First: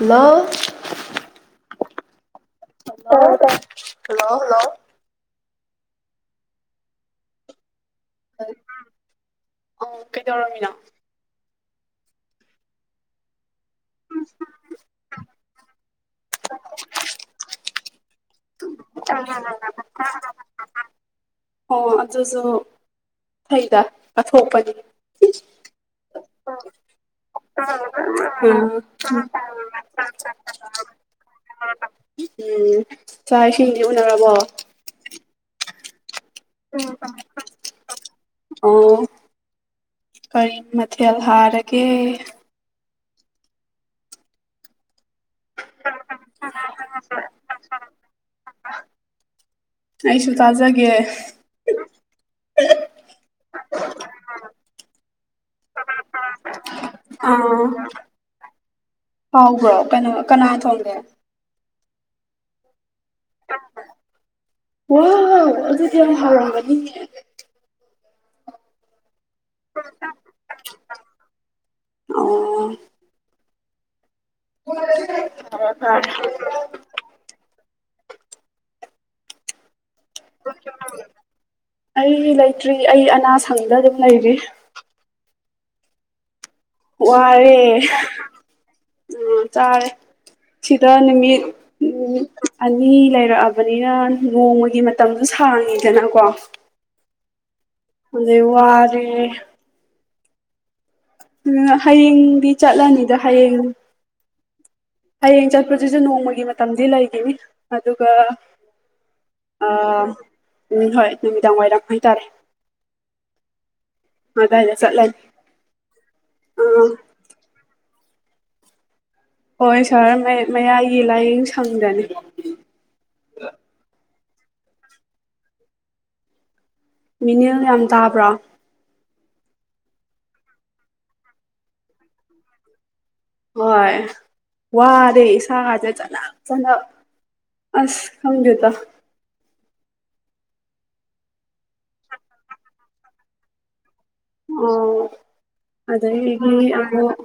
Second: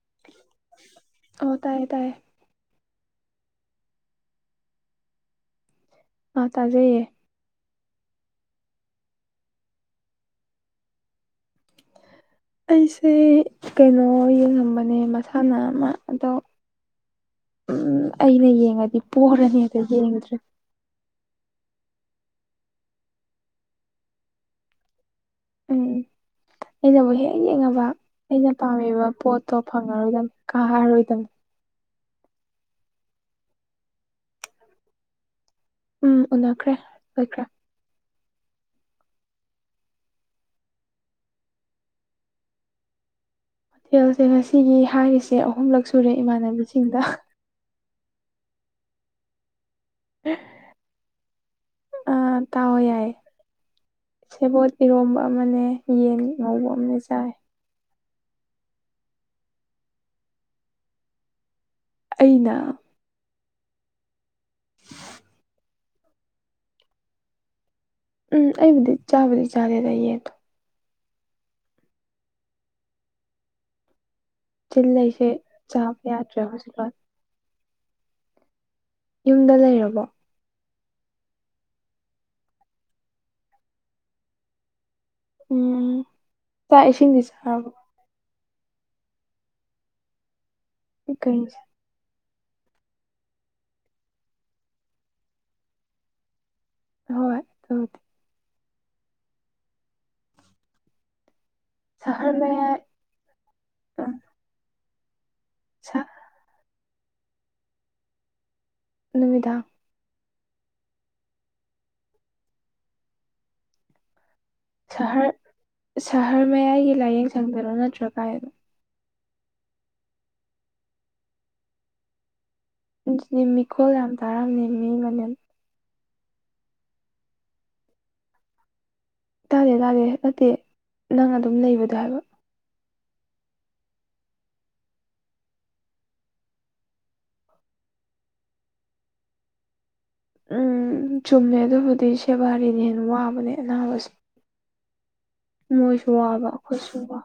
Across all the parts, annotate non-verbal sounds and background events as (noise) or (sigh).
hello ꯑꯣ ꯇꯥꯏꯌꯦ ꯇꯥꯏꯌꯦ (unintelligible) ꯇꯥꯏ ꯍꯜꯂꯣ ꯍꯜꯂꯣ ꯑꯥ ꯇꯥꯖꯩꯌꯦ (unintelligible) ꯀꯩꯗꯧꯔꯝꯃꯤꯅꯣ ꯑꯩꯁꯦ ꯀꯩꯅꯣ ꯌꯦꯡꯉꯝꯕꯅꯦ ꯃꯁꯥꯟꯅ ꯑꯃ ꯑꯗꯣ (inaudible) ꯎꯝ ꯑꯩꯅ ꯌꯦꯡꯉꯗꯤ ꯄꯣꯔꯅꯤꯅ ꯌꯦꯡꯗ꯭ꯔꯦ ꯑꯣ ꯑꯗꯨꯁꯨ ꯐꯩꯗ ꯀꯠꯊꯣꯛꯄꯅꯤ ꯎꯝ ꯑꯩꯅꯕꯨ ꯍꯦꯛ ꯌꯦꯡꯉꯕ ꯑꯩꯅ ꯎꯝ ꯄꯥꯝꯃꯤꯕ ꯄꯣꯠꯇꯣ ꯐꯪꯉꯔꯣꯏꯗꯝꯅꯦ ꯀꯥꯔꯔꯣꯏꯗꯝ ꯎꯝ ꯆꯥꯛ ꯏꯁꯤꯡꯗꯤ ꯎꯟꯅꯔꯕꯣ ꯎꯝ ꯎꯟꯅꯈ꯭ꯔꯦ ꯂꯣꯏꯈ꯭ꯔꯦ ꯑꯣ ꯀꯔꯤ ꯃꯊꯦꯜ ꯍꯥꯔꯒꯦ ꯍꯣꯊꯦꯜꯁꯦ ꯉꯁꯤꯒꯤ ꯍꯥꯏꯔꯤꯁꯦ ꯑꯍꯨꯝꯂꯛ ꯁꯨꯔꯦ ꯏꯃꯥꯟꯅꯕꯤꯁꯤꯡꯗ ꯑꯩꯁꯨ ꯇꯥꯖꯒꯦ ꯑ ꯇꯥꯎꯑꯣ ꯌꯥꯏꯌꯦ ꯁꯦꯕꯣꯠ ꯏꯔꯣꯝꯕ ꯑꯃꯅꯦ ꯌꯦꯟ ꯉꯧꯕ ꯑꯃꯅꯦ ꯆꯥꯏ ꯑꯥ ꯍꯥꯎꯕ꯭ꯔꯣ ꯀꯅꯥ ꯀꯅꯥ ꯊꯣꯡꯒꯦ ꯑꯩꯅ ꯋꯥꯎ ꯑꯗꯨꯗꯤ ꯌꯥꯝ ꯍꯥꯎꯔꯝꯒꯅꯤꯌꯦ ꯎꯝ ꯑꯩꯕꯨꯗꯤ ꯆꯥꯕꯨꯗꯤ ꯆꯥꯔꯦꯗ ꯌꯦꯗꯣ ꯑꯣ ꯆꯤꯜ ꯂꯩꯁꯦ ꯆꯥꯕ ꯌꯥꯗ꯭ꯔꯦ ꯍꯧꯖꯤꯛꯀꯥꯟ ꯌꯨꯝꯗ ꯂꯩꯔꯕꯣ ꯑꯩ ꯂꯩꯇ꯭ꯔꯤ ꯑꯩ ꯑꯅꯥ ꯁꯪꯗ ꯗꯨꯝ ꯂꯩꯔꯤ ꯎꯝ ꯆꯥꯛ ꯏꯁꯤꯡꯗꯤ ꯆꯥꯔꯕꯣ ꯋꯥꯔꯦ ꯑ ꯆꯥꯔꯦ ꯁꯤꯗ ꯅꯨꯃꯤꯠ ꯀꯩ ꯎꯝ ꯑꯅꯤ ꯂꯩꯔꯛꯑꯕꯅꯤꯅ ꯅꯣꯡꯃꯒꯤ ꯃꯇꯝꯁꯨ ꯁꯥꯡꯉꯤꯗꯅꯀꯣ ꯍꯣꯏ ꯑꯗꯨꯕꯨꯗꯤ ꯑꯗꯩ ꯋꯥꯔꯦ ꯁꯍꯔ ꯍꯌꯦꯡꯗꯤ ꯃꯌꯥꯏ ꯆꯠꯂꯅꯤꯗ ꯍꯌꯦꯡ ꯑ ꯍꯌꯦꯡ ꯆꯠꯄꯁꯤꯁꯨ ꯁ ꯅꯣꯡꯃꯒꯤ ꯃꯇꯝꯗꯤ ꯂꯩꯒꯤꯅꯤ ꯑꯗꯨꯒ ꯅꯨꯃꯤꯗꯥꯥꯡ ꯑꯥ ꯎꯝ ꯍꯣꯏ ꯅꯨꯃꯤꯗꯥꯡ ꯋꯥꯏꯔꯝ ꯍꯥꯏꯇꯥꯔꯦ ꯑꯗꯨꯋꯥꯏꯗ ꯆꯠꯂꯅꯤ ꯁꯍ꯭ꯔ ꯁꯍ꯭ꯔ ꯑꯥ ꯃꯌꯥꯏꯒꯤ ꯂꯥꯏꯌꯦꯡ ꯁꯪꯗꯔꯣ ꯅꯠꯇ꯭ꯔ ꯀꯥꯏꯗꯅꯣ ꯍꯣꯏ ꯁꯥꯔ ꯃ ꯃꯌꯥꯒꯤ ꯂꯥꯏꯌꯦꯡ ꯁꯪꯗꯅꯤ (unintelligible) ꯃꯤꯀꯣꯜ ꯌꯥꯝ ꯇꯥꯔꯝꯃꯦ ꯃꯤ ꯃꯅꯝ ꯃꯤꯅꯤꯜ ꯌꯥꯝ ꯇꯥꯕ꯭ꯔꯣ ꯇꯥꯗꯦ ꯇꯥꯗꯦ ꯅꯠꯇꯦ ꯅꯪ ꯑꯗꯨꯝ ꯂꯩꯕꯗꯣ ꯍꯥꯏꯕ ꯍꯣꯏ ꯋꯥꯔꯦ ꯏꯁꯥꯒꯁꯦ ꯆꯅꯞ ꯆꯅꯞ ꯑ꯭ꯁ ꯈꯪꯗꯦꯗ ꯎꯝ ꯆꯨꯝꯃꯦ ꯑꯗꯨꯕꯨꯗꯤ ꯁꯦꯕꯥꯔꯤꯅ ꯍꯦꯟ ꯋꯥꯕꯅꯦ ꯑꯅꯥꯕꯁꯦ ꯑꯣ ꯃꯣꯏꯁꯨ ꯑꯗꯒꯤ ꯋꯥꯕ ꯑꯩꯈꯣꯏꯁꯨ ꯑꯃꯨꯛ ꯋꯥꯕ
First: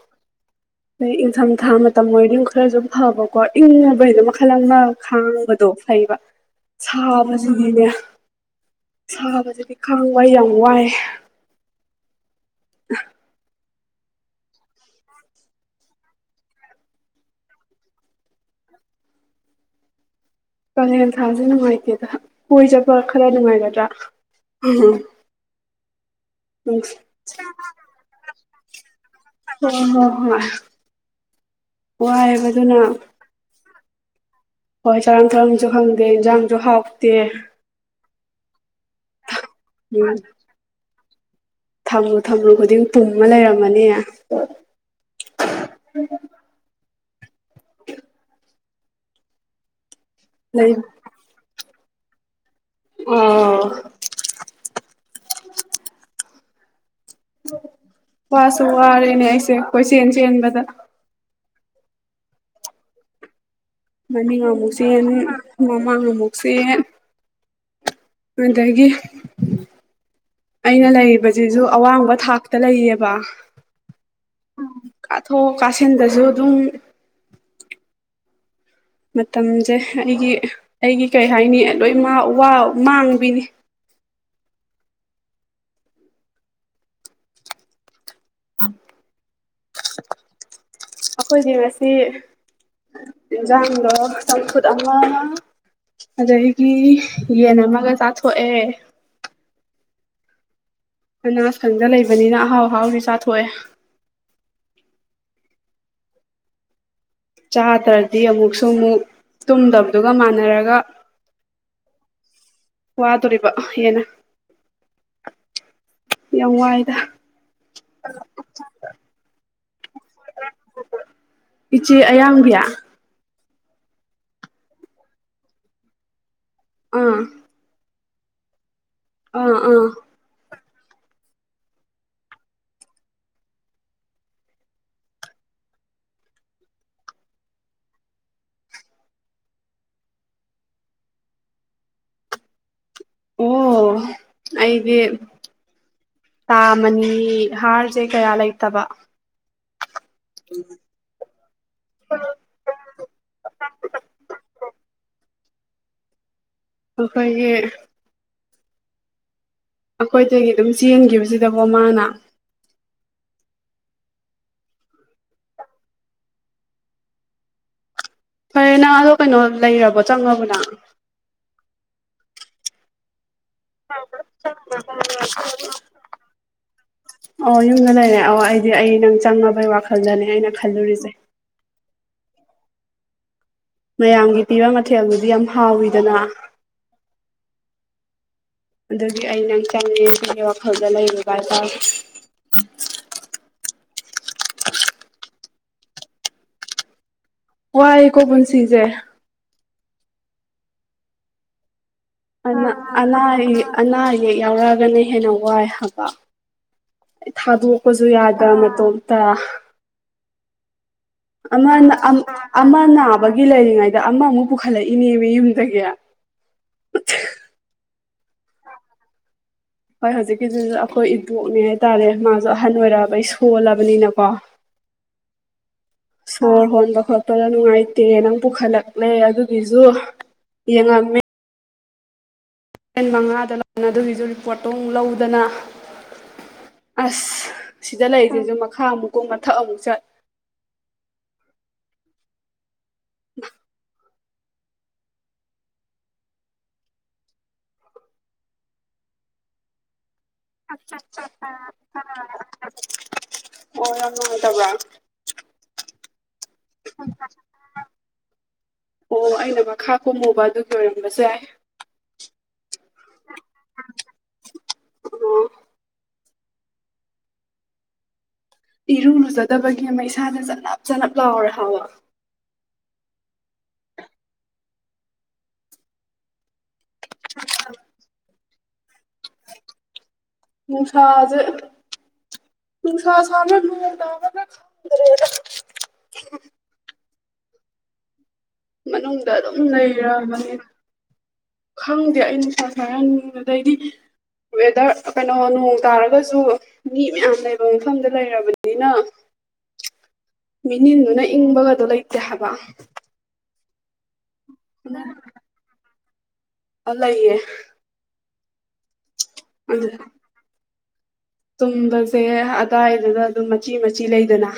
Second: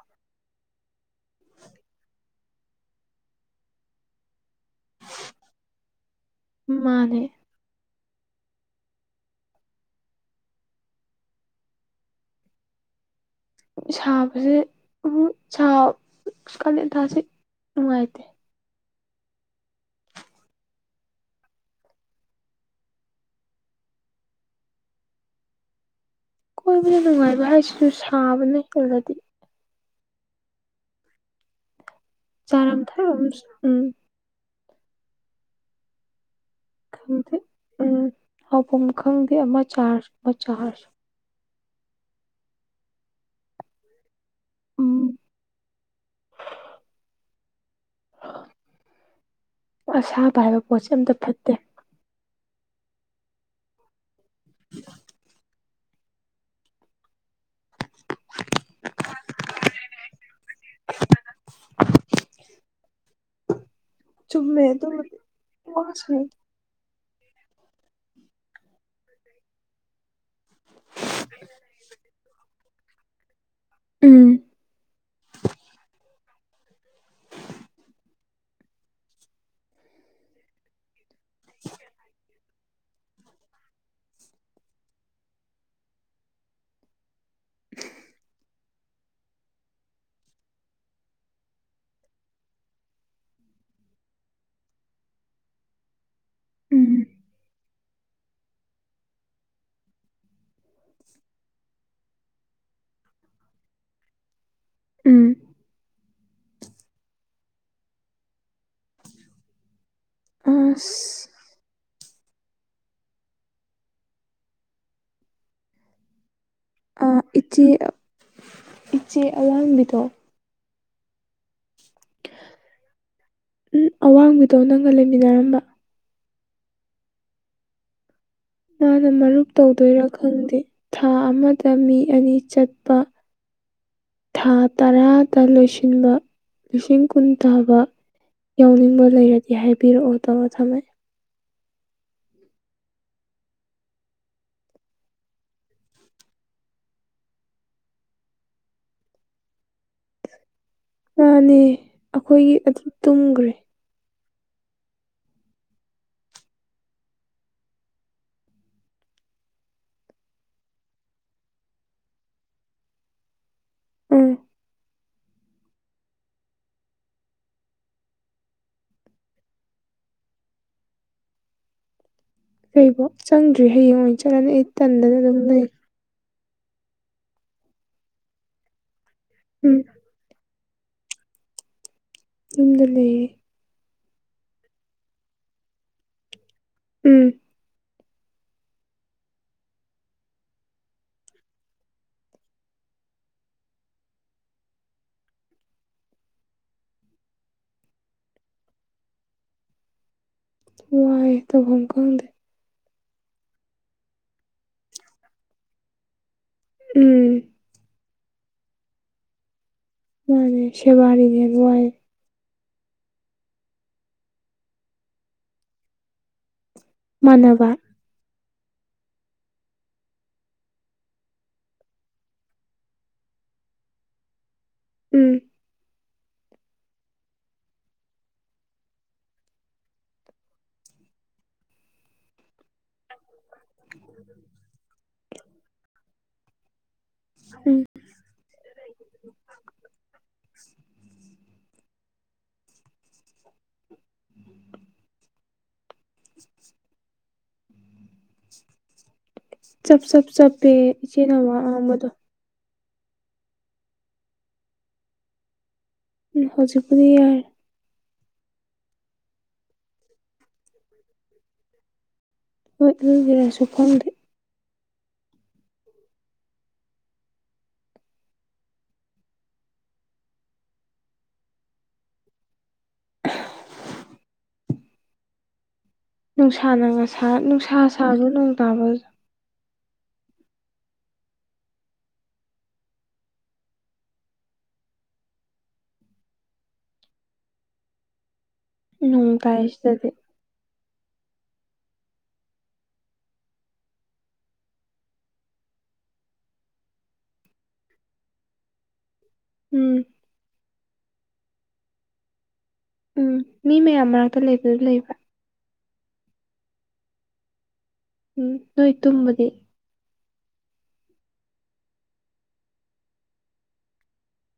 ꯑ ꯏꯪꯊꯝꯊꯥ ꯃꯇꯝ ꯑꯣꯏꯔꯗꯤ ꯃ ꯈꯔꯁꯨ ꯐꯕꯀꯣ ꯏꯪ (unintelligible) (unintelligible) ꯈꯥꯡꯕꯗꯣ ꯐꯩꯕ ꯃꯥꯅꯦ ꯁꯥꯕꯁꯤꯗꯤꯅꯦ ꯁꯥꯕ ꯁꯤꯗꯤ ꯈꯥꯡ ꯑꯩ ꯌꯥꯝ ꯋꯥꯏ (unintelligible) ꯁꯥꯕꯁꯦ ꯎꯝ ꯁꯥ ꯀꯥꯂꯦꯟ ꯊꯥꯁꯦ ꯅꯨꯡꯉꯥꯏꯇꯦ ꯀꯥꯂꯦꯟ ꯊꯥꯁꯦ ꯅꯨꯡꯉꯥꯏꯇꯦꯗ ꯀꯣꯏ ꯆꯠꯄ ꯈ꯭ꯔ ꯅꯨꯡꯉꯥꯏꯒꯗ꯭ꯔꯥ (unintelligible) ꯍꯣꯏ ꯀꯣꯏꯕꯗ ꯅꯨꯡꯉꯥꯏꯕ ꯍꯥꯏꯁꯤꯁꯨ ꯁꯥꯕꯅꯦ ꯈꯔꯗꯤ ꯍꯣꯏ ꯍꯣꯏ ꯍꯣꯏ ꯋꯥꯏꯕ ꯑꯗꯨꯅ ꯆꯥꯔꯝ ꯊꯛꯔꯝ ꯎꯝ ꯍꯣꯏ ꯆꯥꯔꯝ ꯊꯛꯂꯝꯁꯨ ꯈꯪꯗꯦ ꯏꯟꯖꯥꯡꯁꯨ ꯍꯥꯎꯇꯦ ꯍꯥꯎꯐꯝ ꯈꯪꯗꯦ ꯑꯃ ꯆꯥꯔꯁꯨ ꯎꯝ ꯑꯃ ꯆꯥꯔꯁꯨ ꯊꯝꯂꯨ ꯊꯝꯂꯨ ꯈꯨꯗꯤꯡ ꯄꯨꯝꯃ ꯂꯩꯔꯝꯃꯅꯤ ꯎꯝ (unintelligible) ꯑꯁꯥꯕ ꯍꯥꯏꯕ ꯂꯩ ꯄꯣꯠꯁꯦ ꯑꯝꯇ ꯐꯠꯇꯦ ꯑꯣ (inaudible) ꯋꯥꯁꯨ ꯋꯥꯔꯦꯅꯦ ꯑꯩꯁꯦ ꯀꯣꯏꯆꯦꯟ ꯆꯦꯟꯕꯗ (inaudible) ꯃꯅꯤꯡ ꯆꯨꯝꯃꯦ ꯑꯃꯨꯛ ꯑꯗꯨꯕꯨꯗꯤ ꯆꯦꯟꯅꯤ ꯃꯃꯥꯡ ꯋꯥꯁꯤꯡ ꯑꯃꯨꯛ ꯆꯦꯟ ꯑꯥꯗꯒꯤ ꯑꯩꯅ ꯂꯩꯔꯤꯕꯖꯤꯁꯨ ꯑꯋꯥꯡꯕ ꯊꯥꯛꯇ ꯂꯩꯌꯦꯕ ꯎꯝ ꯀꯥꯊꯣꯛ ꯀꯥꯥꯁꯤꯟꯗꯁꯨ ꯑꯗꯨꯝ ꯃꯇꯝꯁꯦ ꯑꯩꯒꯤ ꯑꯩꯒꯤ ꯀꯩ ꯍꯥꯏꯅꯤ ꯂꯣꯏ ꯃꯥ ꯋꯥꯎ ꯃꯥꯡꯕꯤꯅꯤ (inaudible) (inaudible) ꯑꯈꯣꯏꯗꯤ ꯉꯁꯤ ꯏꯟꯖꯥꯡꯗꯣ ꯆꯝꯐꯨꯠ ꯑꯃ ꯑꯗꯒꯤ ꯎꯝ ꯌꯦꯟ ꯑꯃꯒ ꯆꯥꯊꯣꯛꯑꯦ ꯑꯅꯥ ꯑꯅꯥꯁꯪꯗ ꯂꯩꯕꯅꯤꯅ ꯑꯍꯥꯎ ꯑꯍꯥꯎꯗꯤ ꯆꯥꯊꯣꯛꯑꯦ ꯎꯝ ꯆꯥꯗ꯭ꯔꯗꯤ ꯑꯃꯨꯛꯁꯨ ꯃꯨꯛ ꯇꯨꯝꯗ꯭ꯕꯗꯨꯒ ꯃꯥꯟꯅꯔꯒ ꯑꯁ ꯋꯥꯗꯣꯔꯤꯕ ꯌꯦꯅ ꯑꯥ ꯏꯆꯦ ꯏꯆꯦ ꯑꯋꯥꯥꯡꯕꯤꯗꯣ ꯏꯆꯦ ꯑꯌꯥꯡꯕꯤ ꯎꯝ ꯑꯋꯥꯡꯕꯤꯗꯣ ꯅꯪꯒ ꯂꯩꯃꯤꯟꯅꯔꯝꯕ ꯑꯥ ꯃꯥꯅ ꯃꯔꯨꯞ ꯑꯥ ꯑꯥ ꯇꯧꯗꯣꯏꯔꯥ ꯈꯪꯗꯦ ꯊꯥ ꯑꯃꯗ ꯃꯤ ꯑꯅꯤ ꯆꯠꯄ ꯊꯥ ꯇꯔꯥꯗ ꯂꯣꯏꯁꯤꯟꯕ ꯂꯤꯁꯤꯡ ꯀꯨꯟ ꯇꯥꯕ ꯌꯥꯎꯅꯤꯡꯕ ꯂꯩꯔꯗꯤ ꯍꯥꯏꯕꯤꯔꯛꯑꯣ ꯇꯧꯔꯥ ꯊꯝꯃꯛꯑꯦ ꯑꯣ ꯑꯩꯗꯤ ꯇꯥ ꯃꯅꯤ ꯍꯥꯔꯁꯦ ꯀꯌꯥ ꯂꯩꯇꯕ ꯃꯥꯅꯦ ꯑꯈꯣꯏꯒꯤ ꯑꯗꯨ ꯇꯨꯝꯒ꯭ꯔꯦ ꯑꯈꯣꯏꯒꯤ ꯑꯈꯣꯏꯗꯒꯤ ꯑꯗꯨꯝ ꯆꯦꯟꯒꯤꯕꯁꯤꯗꯕꯣ ꯃꯥꯅ ꯎꯝ ꯐꯔꯦ ꯅꯪ ꯑꯗꯣ ꯀꯩꯅꯣ ꯂꯩꯔꯕꯣ ꯆꯪꯉꯕꯣ ꯅꯪ ꯑꯩꯕꯣ ꯆꯪꯗ꯭ꯔꯤ ꯍꯌꯦꯡ ꯑꯣꯏ ꯆꯠꯂꯅꯤ ꯑꯩ ꯇꯟꯗꯅ ꯑꯗꯨꯝ ꯂꯩ ꯑꯣ ꯌꯨꯝꯗ ꯂꯩꯔꯦ ꯑꯣ ꯑꯩꯗꯤ ꯑꯩ ꯅꯪ ꯆꯪꯉꯕꯩ ꯎꯝ ꯋꯥꯈꯜꯗꯅꯦ ꯑꯩꯅ ꯈꯜꯂꯨꯔꯤꯁꯦ ꯌꯨꯝꯗ ꯂꯩ ꯃꯌꯥꯝꯒꯤ ꯄꯤꯕ ꯃꯊꯦꯜꯗꯨꯗꯤ ꯌꯥꯝ ꯍꯥꯎꯋꯤꯗꯅ ꯎꯝ (unintelligible) ꯑꯗꯨꯒꯤ ꯑꯩ ꯅꯪ ꯆꯪꯉꯦꯁꯤ ꯋꯥꯈꯜꯗ ꯂꯩꯔꯨꯕ ꯍꯥꯏ ꯇꯥꯔꯦ (unintelligible) ꯋꯥꯏꯌꯦꯀꯣ ꯄꯨꯟꯁꯤꯖꯦ ꯋꯥꯏ ꯇꯧꯕꯝꯈꯪꯗ ꯑꯅꯥ ꯑꯅꯥ ꯑꯌꯦ ꯑꯅꯥ ꯑꯌꯦꯛ ꯌꯥꯎꯔꯛꯑꯒꯅ ꯍꯦꯟꯅ ꯋꯥꯏ ꯍꯥꯕ ꯎꯝ ꯊꯥꯗꯣꯛꯄꯁꯨ ꯌꯥꯗ ꯃꯇꯣꯝꯇ ꯃꯅꯦ ꯁꯦꯕꯥꯔꯤꯅ ꯍꯦꯟ ꯋꯥꯏ ꯑꯃꯅ ꯑꯃ ꯅꯥꯕꯒꯤ ꯂꯩꯔꯤꯉꯩꯗ ꯑꯃꯃꯨꯛ ꯄꯨꯈꯠꯂꯛꯏꯅꯦꯅꯤ ꯌꯨꯝꯗꯒꯤ ꯃꯥꯟꯅꯕ (inaudible) ꯍꯣꯏ ꯍꯧꯖꯤꯛꯀꯤꯗꯨꯁꯨ ꯑꯩꯈꯣꯏ ꯏꯟꯕꯣꯛꯅꯦ ꯍꯥꯏꯇꯥꯔꯦ ꯃꯥꯖꯨ ꯑꯍꯟ ꯑꯣꯏꯔꯛꯑꯕꯩ ꯁꯣꯜꯂꯕꯅꯤꯅꯀꯣ ꯎꯝ ꯁꯣꯔ ꯍꯣꯟꯕ ꯈꯣꯠꯄꯗ ꯅꯨꯡꯉꯥꯏꯇꯦ ꯅꯪ ꯄꯨꯈꯠꯂꯛꯂꯦ ꯑꯗꯨꯒꯤꯖꯨ ꯌꯦꯡꯉꯝꯃꯦ ꯑꯩꯅ ꯃꯉꯥꯗ ꯂꯥꯛꯅ ꯑꯗꯨꯒꯤꯖꯨ ꯔꯤꯄꯣꯔꯠꯇꯨꯝ ꯂꯧꯗꯅ ꯑꯁ ꯎꯝ ꯁꯤꯗ ꯂꯩꯔꯤꯖꯤꯁꯨ ꯃꯈꯥ ꯑꯃꯨꯛꯀꯨꯝ ꯃꯊꯛ ꯑꯃꯨꯛ ꯆꯠ (unintelligible) (inaudible) ꯆꯞ ꯆꯞ ꯆꯞꯄꯦ ꯏꯆꯦꯅ ꯋꯥꯉꯥꯡꯕꯗꯣ ꯑꯣ ꯌꯥꯝ ꯅꯨꯡꯉꯥꯏꯇꯕ꯭ꯔꯣ ꯎꯝ ꯍꯧꯖꯤꯛꯄꯨꯗꯤ ꯌꯥꯔꯦ ꯑꯣ ꯑꯩꯅ ꯃꯈꯥ ꯀꯣꯃꯨꯕ ꯑꯗꯨꯒꯤ ꯑꯣꯏꯔꯝꯕꯁꯨ ꯌꯥꯏ ꯍꯣꯏ ꯑꯗꯨꯒꯤꯔꯁꯨ ꯈꯪꯗꯦ ꯑꯣ ꯏꯔꯨ ꯂꯨꯖꯗꯕꯒꯤ ꯑꯃ ꯏꯁꯥꯅ ꯆꯅꯞ ꯆꯅꯞ ꯂꯥꯎꯔꯦ ꯍꯥꯕ ꯅꯨꯡꯁꯥꯅ ꯉꯁꯥ ꯅꯨꯡꯁꯥ ꯁꯥꯕ꯭ꯔ ꯅꯣꯡ ꯇꯥꯕ ꯅꯨꯡꯁꯥꯖꯦ ꯅꯨꯡꯁꯥ ꯁꯥꯕ꯭ꯔ ꯅꯣꯡ ꯇꯕ꯭ꯔꯒ ꯈꯪꯗ꯭ꯔꯦꯗ ꯅꯣꯡ ꯃꯅꯨꯡꯗ ꯑꯗꯨꯝ ꯇꯥꯏ ꯁꯤꯗꯗꯤ ꯂꯩꯔꯕꯅꯤ ꯈꯪꯗꯦ ꯑꯩ ꯅꯨꯡꯁꯥ ꯁꯥꯏꯔ ꯅꯣꯡ ꯑꯗꯩꯗꯤ ꯋꯦꯗ꯭ꯔ ꯑꯥ ꯀꯅꯣ ꯅꯣꯡ ꯇꯥꯔꯒꯁꯨ ꯃꯤ ꯃꯌꯥꯝ ꯂꯩꯕ ꯃꯐꯝꯗ ꯂꯩꯔꯕꯅꯤꯅ ꯎꯝ ꯃꯤꯅꯤꯟꯗꯨꯅ ꯏꯪꯕꯒꯗꯣ ꯂꯩꯇꯦ ꯍꯥꯕ ꯎꯝ ꯃꯤ ꯃꯌꯥꯝ ꯃꯔꯛꯇ ꯂꯩꯕꯗꯨ ꯂꯩꯕ꯭ꯔꯥ ꯑꯥ ꯂꯩꯌꯦ ꯎꯝ ꯅꯣꯏ ꯇꯨꯝꯕꯗꯤ ꯑꯗꯨ ꯇꯨꯝꯕꯁꯦ ꯑꯗꯥꯏꯗꯨꯒ ꯗꯨꯝ ꯃꯆꯤ ꯃꯆꯤ ꯂꯩꯗꯅ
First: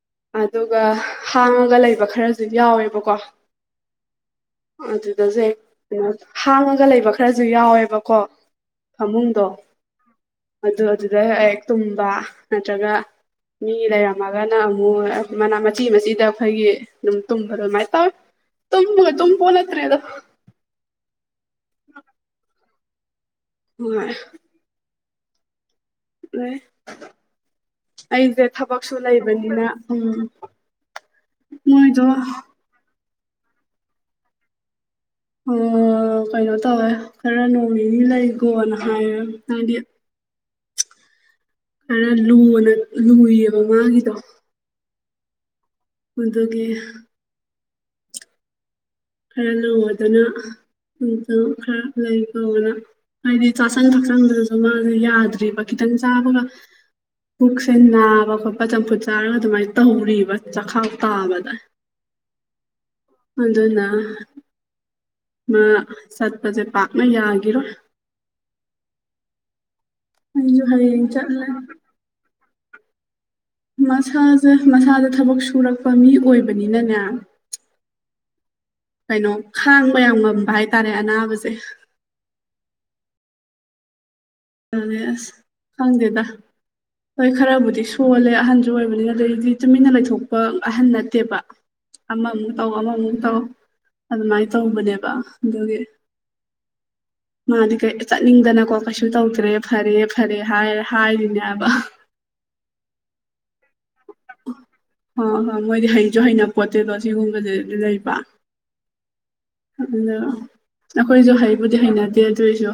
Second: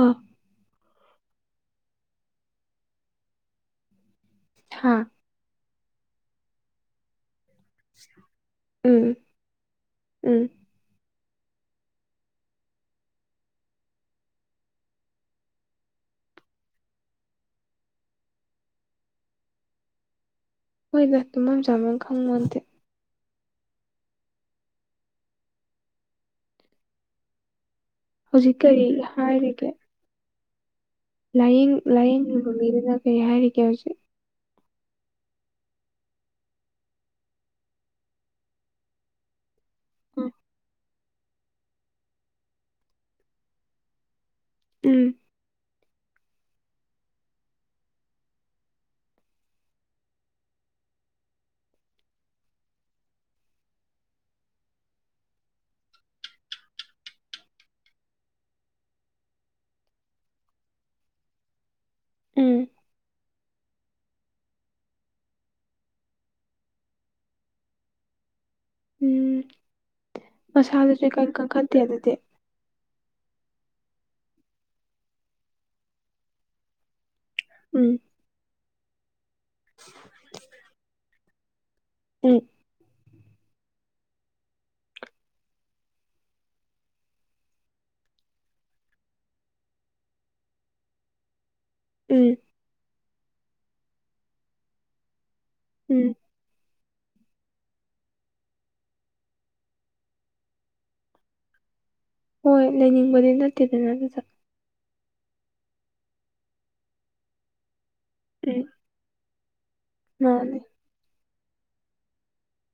ꯑꯥ ꯑꯗꯨ ꯒ ꯍꯥꯡꯉꯒ ꯂꯩꯕ ꯈꯔꯁꯨ ꯌꯥꯎꯋꯦꯕꯀꯣ ꯁꯥ ꯑꯗꯨꯗꯁꯦ ꯀꯩꯅꯣ ꯍꯥꯡꯉꯒ ꯂꯩꯕ ꯈꯔ ꯗꯨ ꯌꯥꯎꯋꯦꯕꯀꯣ ꯎꯝ ꯐꯃꯨꯡꯗꯣ ꯎꯝ ꯑꯗꯨ ꯑꯗꯨ ꯗ ꯍꯦꯛ ꯇꯨꯝꯕ ꯅꯠꯇ꯭ꯔꯒ ꯃꯤ ꯂꯩꯔꯝꯃꯒꯅ ꯑꯃꯨ ꯃꯣꯏ ꯃꯅꯥ ꯃꯆꯤ ꯃꯆꯤꯗ ꯐꯩꯒꯤ ꯗꯨꯝ ꯇꯨꯝꯕꯗꯣ ꯑꯃꯥꯏ ꯇꯧꯋꯦ ꯇꯨꯝꯕꯒ ꯇꯨꯝꯄꯣꯠ ꯅꯠꯇ꯭ꯔꯦꯗ ꯍꯣꯏꯕ ꯇꯨꯝꯕꯝ ꯆꯥꯕꯝ ꯈꯪꯕꯅꯠꯇꯦ ꯃꯣꯏ ꯑꯦ ꯑꯩꯁꯦ ꯍꯧꯖꯤꯛ ꯀꯔꯤ ꯊꯕꯛꯁꯨ ꯂꯩꯕꯅꯤꯅ ꯍꯥꯏꯔꯤꯒꯦ ꯎꯝ ꯂꯥꯏꯌꯦꯡ ꯃꯣꯏꯗꯣ ꯑꯥ ꯂꯥꯏꯌꯦꯡꯉꯤꯕ ꯃꯤꯗꯨꯅ ꯀꯩ ꯍꯥꯏꯔꯤꯒꯦ ꯍꯧꯖꯤꯛ ꯑꯣ ꯀꯩꯅꯣ ꯇꯧꯋꯦ ꯈꯔ ꯅꯣꯡ ꯅꯤ ꯂꯩꯒꯣꯅ ꯍꯥꯏꯔꯝ ꯍꯥꯏꯗꯤ ꯎꯝ ꯈꯔ ꯂꯨꯅ ꯂꯨꯏꯌꯦꯕ ꯃꯥꯒꯤꯗꯣ ꯎꯝ ꯃꯗꯨꯒꯤ ꯈꯔ ꯂꯨꯕꯗꯨꯅ ꯃꯇꯝ ꯈꯔ ꯂꯩꯈꯣꯅ ꯍꯥꯏꯗꯤ ꯆꯥꯁꯟ ꯊꯛꯆꯟꯕꯗꯨꯁꯨ ꯃꯥꯁꯦ ꯌꯥꯗ꯭ꯔꯤꯕ ꯈꯤꯇꯪ ꯆꯥꯕꯒ ꯄꯨꯛꯁꯦ ꯅꯥꯕ ꯈꯣꯠꯄ ꯆꯝꯐꯨꯠ ꯆꯥꯔꯒ ꯑꯗꯨꯃꯥꯏꯅ ꯇꯧꯔꯤꯕ ꯆꯈꯥꯎ ꯇꯥꯕꯗ ꯎꯝ ꯑꯗꯨꯅ ꯃꯥ ꯆꯠꯄꯁꯦ ꯄꯥꯛꯅ ꯌꯥꯒꯤꯔꯣꯏ ꯎꯝ ꯑꯩꯖꯨ ꯃꯁꯥꯗꯨꯁꯨ ꯍꯌꯦꯡ ꯏꯀꯟ ꯆꯠꯂꯅꯤ ꯀꯟꯈꯠꯇꯦ ꯑꯗꯨꯗꯤ ꯃꯁꯥꯁꯦ ꯃꯁꯥꯁꯦ ꯊꯕꯛ ꯁꯨꯔꯛꯄ ꯃꯤ ꯑꯣꯏꯕꯅꯤꯅꯅꯦ ꯎꯝ ꯀꯩꯅꯣ ꯈꯥꯡꯕ ꯌꯥꯝ ꯉꯝꯕ ꯍꯥꯏꯇꯥꯔꯦ ꯑꯅꯥꯕꯁꯦ ꯎꯝ ꯌꯥꯔꯦ ꯑꯁ ꯈꯪꯗꯦꯗ ꯍꯣꯏ ꯈꯔꯕꯨꯗꯤ ꯁꯣꯜꯂꯦ ꯑꯍꯟꯁꯨ ꯑꯣꯏꯕꯅꯤꯅ ꯑꯗꯩꯗꯤ ꯇꯨꯃꯤꯟꯅ ꯂꯩꯊꯣꯛꯄ ꯑꯍꯟ ꯅꯠꯇꯦꯕ ꯎꯝ ꯑꯃꯃꯨꯛ ꯇꯧ ꯑꯃꯃꯨꯛ ꯇꯧ ꯑꯗꯨꯃꯥꯏ ꯇꯧꯕꯅꯦꯕ ꯑꯗꯨꯒꯤ ꯎꯝ ꯃꯥꯗꯤ ꯀꯩ ꯆꯠꯅꯤꯡꯗꯅ ꯀꯣ ꯀꯩꯁꯨ ꯇꯧꯗ꯭ꯔꯦ ꯐꯔꯦ ꯐꯔꯦ ꯍꯥꯏꯔ ꯍꯥꯏꯔꯤꯅꯦꯕ ꯍꯣꯏ ꯂꯩꯅꯤꯡꯕꯗꯤ ꯅꯠꯇꯦꯗꯅ ꯑꯗꯨꯗ ꯍꯣ ꯍꯣ ꯃꯣꯏꯗꯤ ꯍꯩꯁꯨ ꯍꯩꯅꯄꯣꯠꯇꯦꯗꯣ ꯁꯤꯒꯨꯝꯕꯖꯦ ꯂꯩ (unintelligible) ꯎꯝ ꯑꯗꯨꯅ ꯃꯥꯅꯦ ꯑꯩꯈꯣꯏꯁꯨ ꯍꯩ ꯕꯨꯗꯤ ꯍꯩꯅꯗꯦ ꯑꯗꯨ ꯑꯣꯏꯁꯨ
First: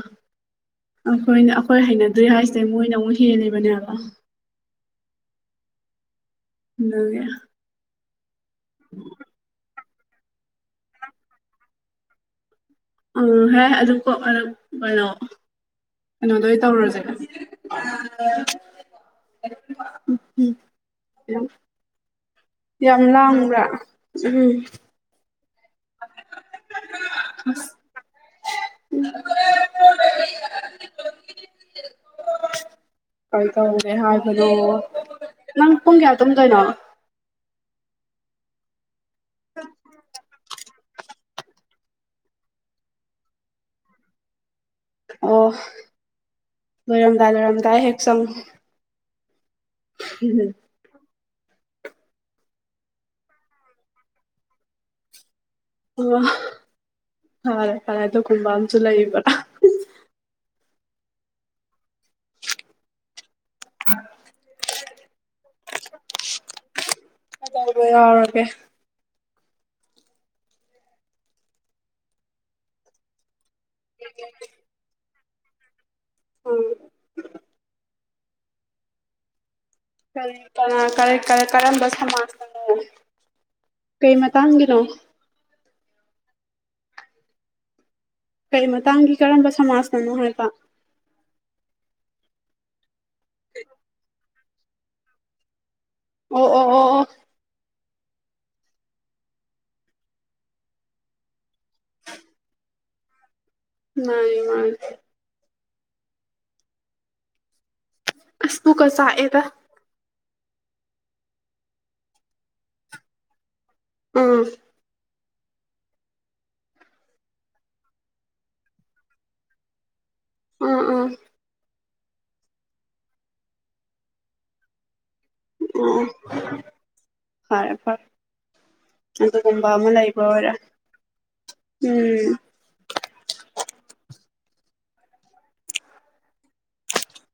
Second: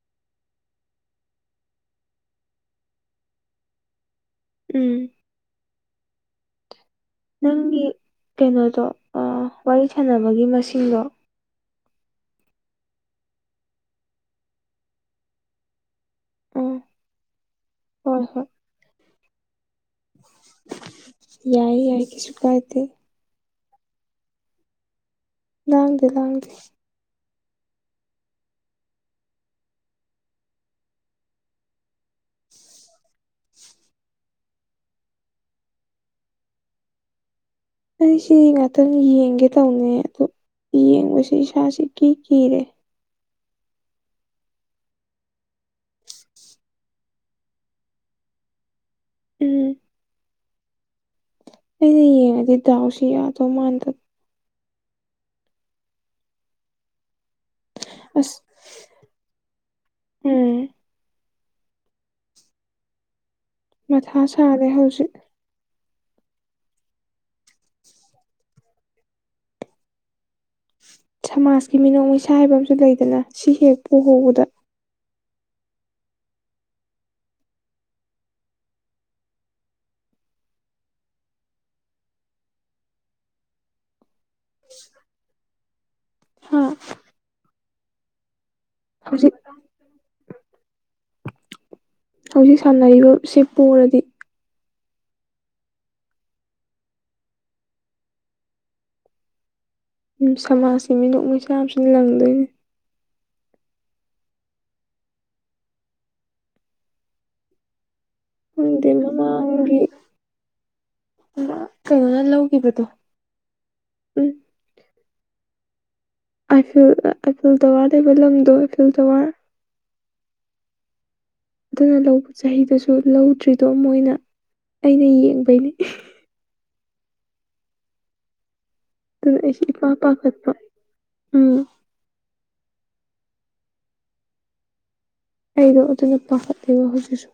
ꯑꯈꯣꯏꯅ ꯑꯈꯣꯏ ꯍꯩꯅꯗꯦ ꯍꯥꯏꯁꯦ ꯃꯣꯏꯅ ꯑꯃꯨꯛ ꯍꯦꯜꯂꯤꯕꯅꯦꯕ ꯎꯝ ꯗꯨꯒꯤ ꯅꯪꯒꯤ ꯀꯩꯅꯣꯗꯣ ꯑꯥ ꯋꯥꯔꯤ ꯁꯥꯟꯅꯕꯒꯤ ꯃꯁꯤꯡꯗꯣ ꯑ ꯍꯦ ꯑꯗꯨ ꯀꯣ ꯑꯗꯨ ꯀꯩꯅꯣ ꯀꯩꯅꯣꯗ ꯑꯣꯏ ꯎꯝ ꯇꯧꯔꯨꯔꯁꯦ ꯍꯣꯏ ꯍꯣꯏ ꯌꯥꯏ ꯌꯥꯏ ꯀꯩꯁꯨ (unintelligible) ꯀꯥꯏꯗꯦ ꯌꯥꯝ ꯂꯥꯡꯕ꯭ꯔꯥ ꯎꯝ ꯂꯥꯡꯗꯦ ꯂꯥꯡꯗꯦ (unintelligible) (unintelligible) ꯀꯩꯗꯧꯔꯦ ꯍꯥꯏꯕꯅꯣ ꯅꯪ ꯄꯨꯡ ꯀ꯭ꯌꯥꯗ ꯇꯨꯝꯗꯣꯏꯅꯣ ꯑꯩ ꯁꯤ ꯉꯥꯛꯇꯪ ꯌꯦꯡꯒꯦ ꯇꯧꯝꯅꯦ ꯑꯗꯨ ꯌꯦꯡꯕꯁꯤ ꯏꯁꯥꯁꯤ ꯏꯀꯤ ꯀꯤꯔꯦ ꯑꯣ ꯂꯣꯏꯔꯝꯗꯥꯏ ꯂꯣꯏꯔꯝꯗꯥꯏ ꯍꯦꯛ ꯆꯪ ꯎꯝ (unintelligible) ꯑꯩꯅ ꯌꯦꯡꯉꯗꯤ ꯗꯥꯎꯁꯤ ꯌꯥꯗꯧ ꯃꯥꯥꯟꯗ꯭ꯕ ꯑꯣ ꯐꯔꯦ ꯐꯔꯦ ꯑꯁ ꯑꯗꯨꯒꯨꯝꯕꯝꯁꯨ ꯂꯩꯕꯔꯥ ꯎꯝ ꯃꯊꯥ ꯁꯥꯔꯦ ꯍꯧꯖꯤꯛ ꯀꯩꯗꯧꯕ ꯌꯥꯎꯔꯒꯦ ꯁꯃꯥꯖꯀꯤ ꯃꯤꯅꯣꯛ ꯃꯩꯁꯥ ꯍꯥꯏꯕꯝꯁꯨ ꯂꯩꯗꯅ ꯁꯤ ꯍꯦꯛ ꯄꯣꯍꯧꯕꯗ (unintelligible) ꯀꯔꯤ ꯀꯅꯥ ꯀꯔ ꯀ ꯀꯔꯝꯕ ꯁꯃꯥꯖꯅꯅꯣ ꯀꯩꯃꯠ ꯇꯥꯡꯒꯤꯅꯣ ꯍꯥ ꯀꯩ ꯃꯇꯥꯡꯒꯤ ꯍꯧꯖꯤꯛ ꯀꯔꯝꯕ ꯁꯃꯥꯖꯅꯅꯣ ꯍꯥꯏꯕ ꯍꯧꯖꯤꯛ ꯁꯥꯟꯅꯔꯤꯕꯁꯤ ꯄꯣꯔꯗꯤ ꯑꯣ ꯑꯣ ꯑꯣ ꯑꯣ ꯎꯝ ꯁꯃꯥꯖꯀꯤ ꯃꯤꯅꯣꯛ ꯃꯩꯁꯥꯁꯨ ꯅꯪꯗꯣꯏꯅꯤ (unintelligible) ꯑꯁ ꯄꯨꯛꯀ ꯈꯪꯗꯦ ꯆꯥꯛꯑꯦꯗ ꯃꯃꯥꯡꯒꯤ ꯃ ꯀꯩꯅꯣꯅ ꯂꯧꯒꯤꯕꯗꯣ ꯑꯥ ꯑꯥꯏꯐꯤꯜ ꯑꯥ ꯑꯥꯏꯐꯤꯜ ꯇꯥꯋ꯭ꯔ ꯂꯩꯕ ꯂꯝꯗꯣ ꯏꯐꯤꯜ ꯇꯥꯋ꯭ꯔ ꯑꯥ ꯑꯥ ꯑꯗꯨꯅ ꯂꯧꯕ ꯆꯍꯤꯗꯁꯨ ꯂꯧꯗ꯭ꯔꯤꯗꯣ ꯃꯣꯏꯅ ꯑꯩꯅ ꯌꯦ ꯎ ꯐꯔꯦ ꯐꯔꯦ ꯑꯗꯨꯅ ꯑꯩꯁꯨ ꯑꯗꯨꯒꯨꯝꯕ ꯏꯄꯥ ꯑꯃ ꯂꯩꯕ ꯄꯥꯈꯠꯄ ꯑꯣꯏꯔꯦ ꯎꯝ ꯎꯝ ꯑꯩꯗꯣ ꯑꯗꯨꯅ ꯄꯥꯈꯠꯂꯦꯕ ꯍꯧꯖꯤꯛꯁꯨ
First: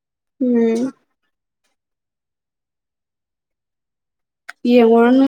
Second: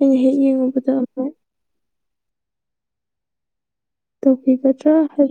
ꯑꯩꯅ ꯍꯦꯛ ꯎꯝ ꯌꯦꯡꯉꯨꯕꯗ ꯑꯃꯨꯛ (unintelligible) ꯍꯥꯏ ꯌꯦꯡꯉꯨꯔꯅꯨ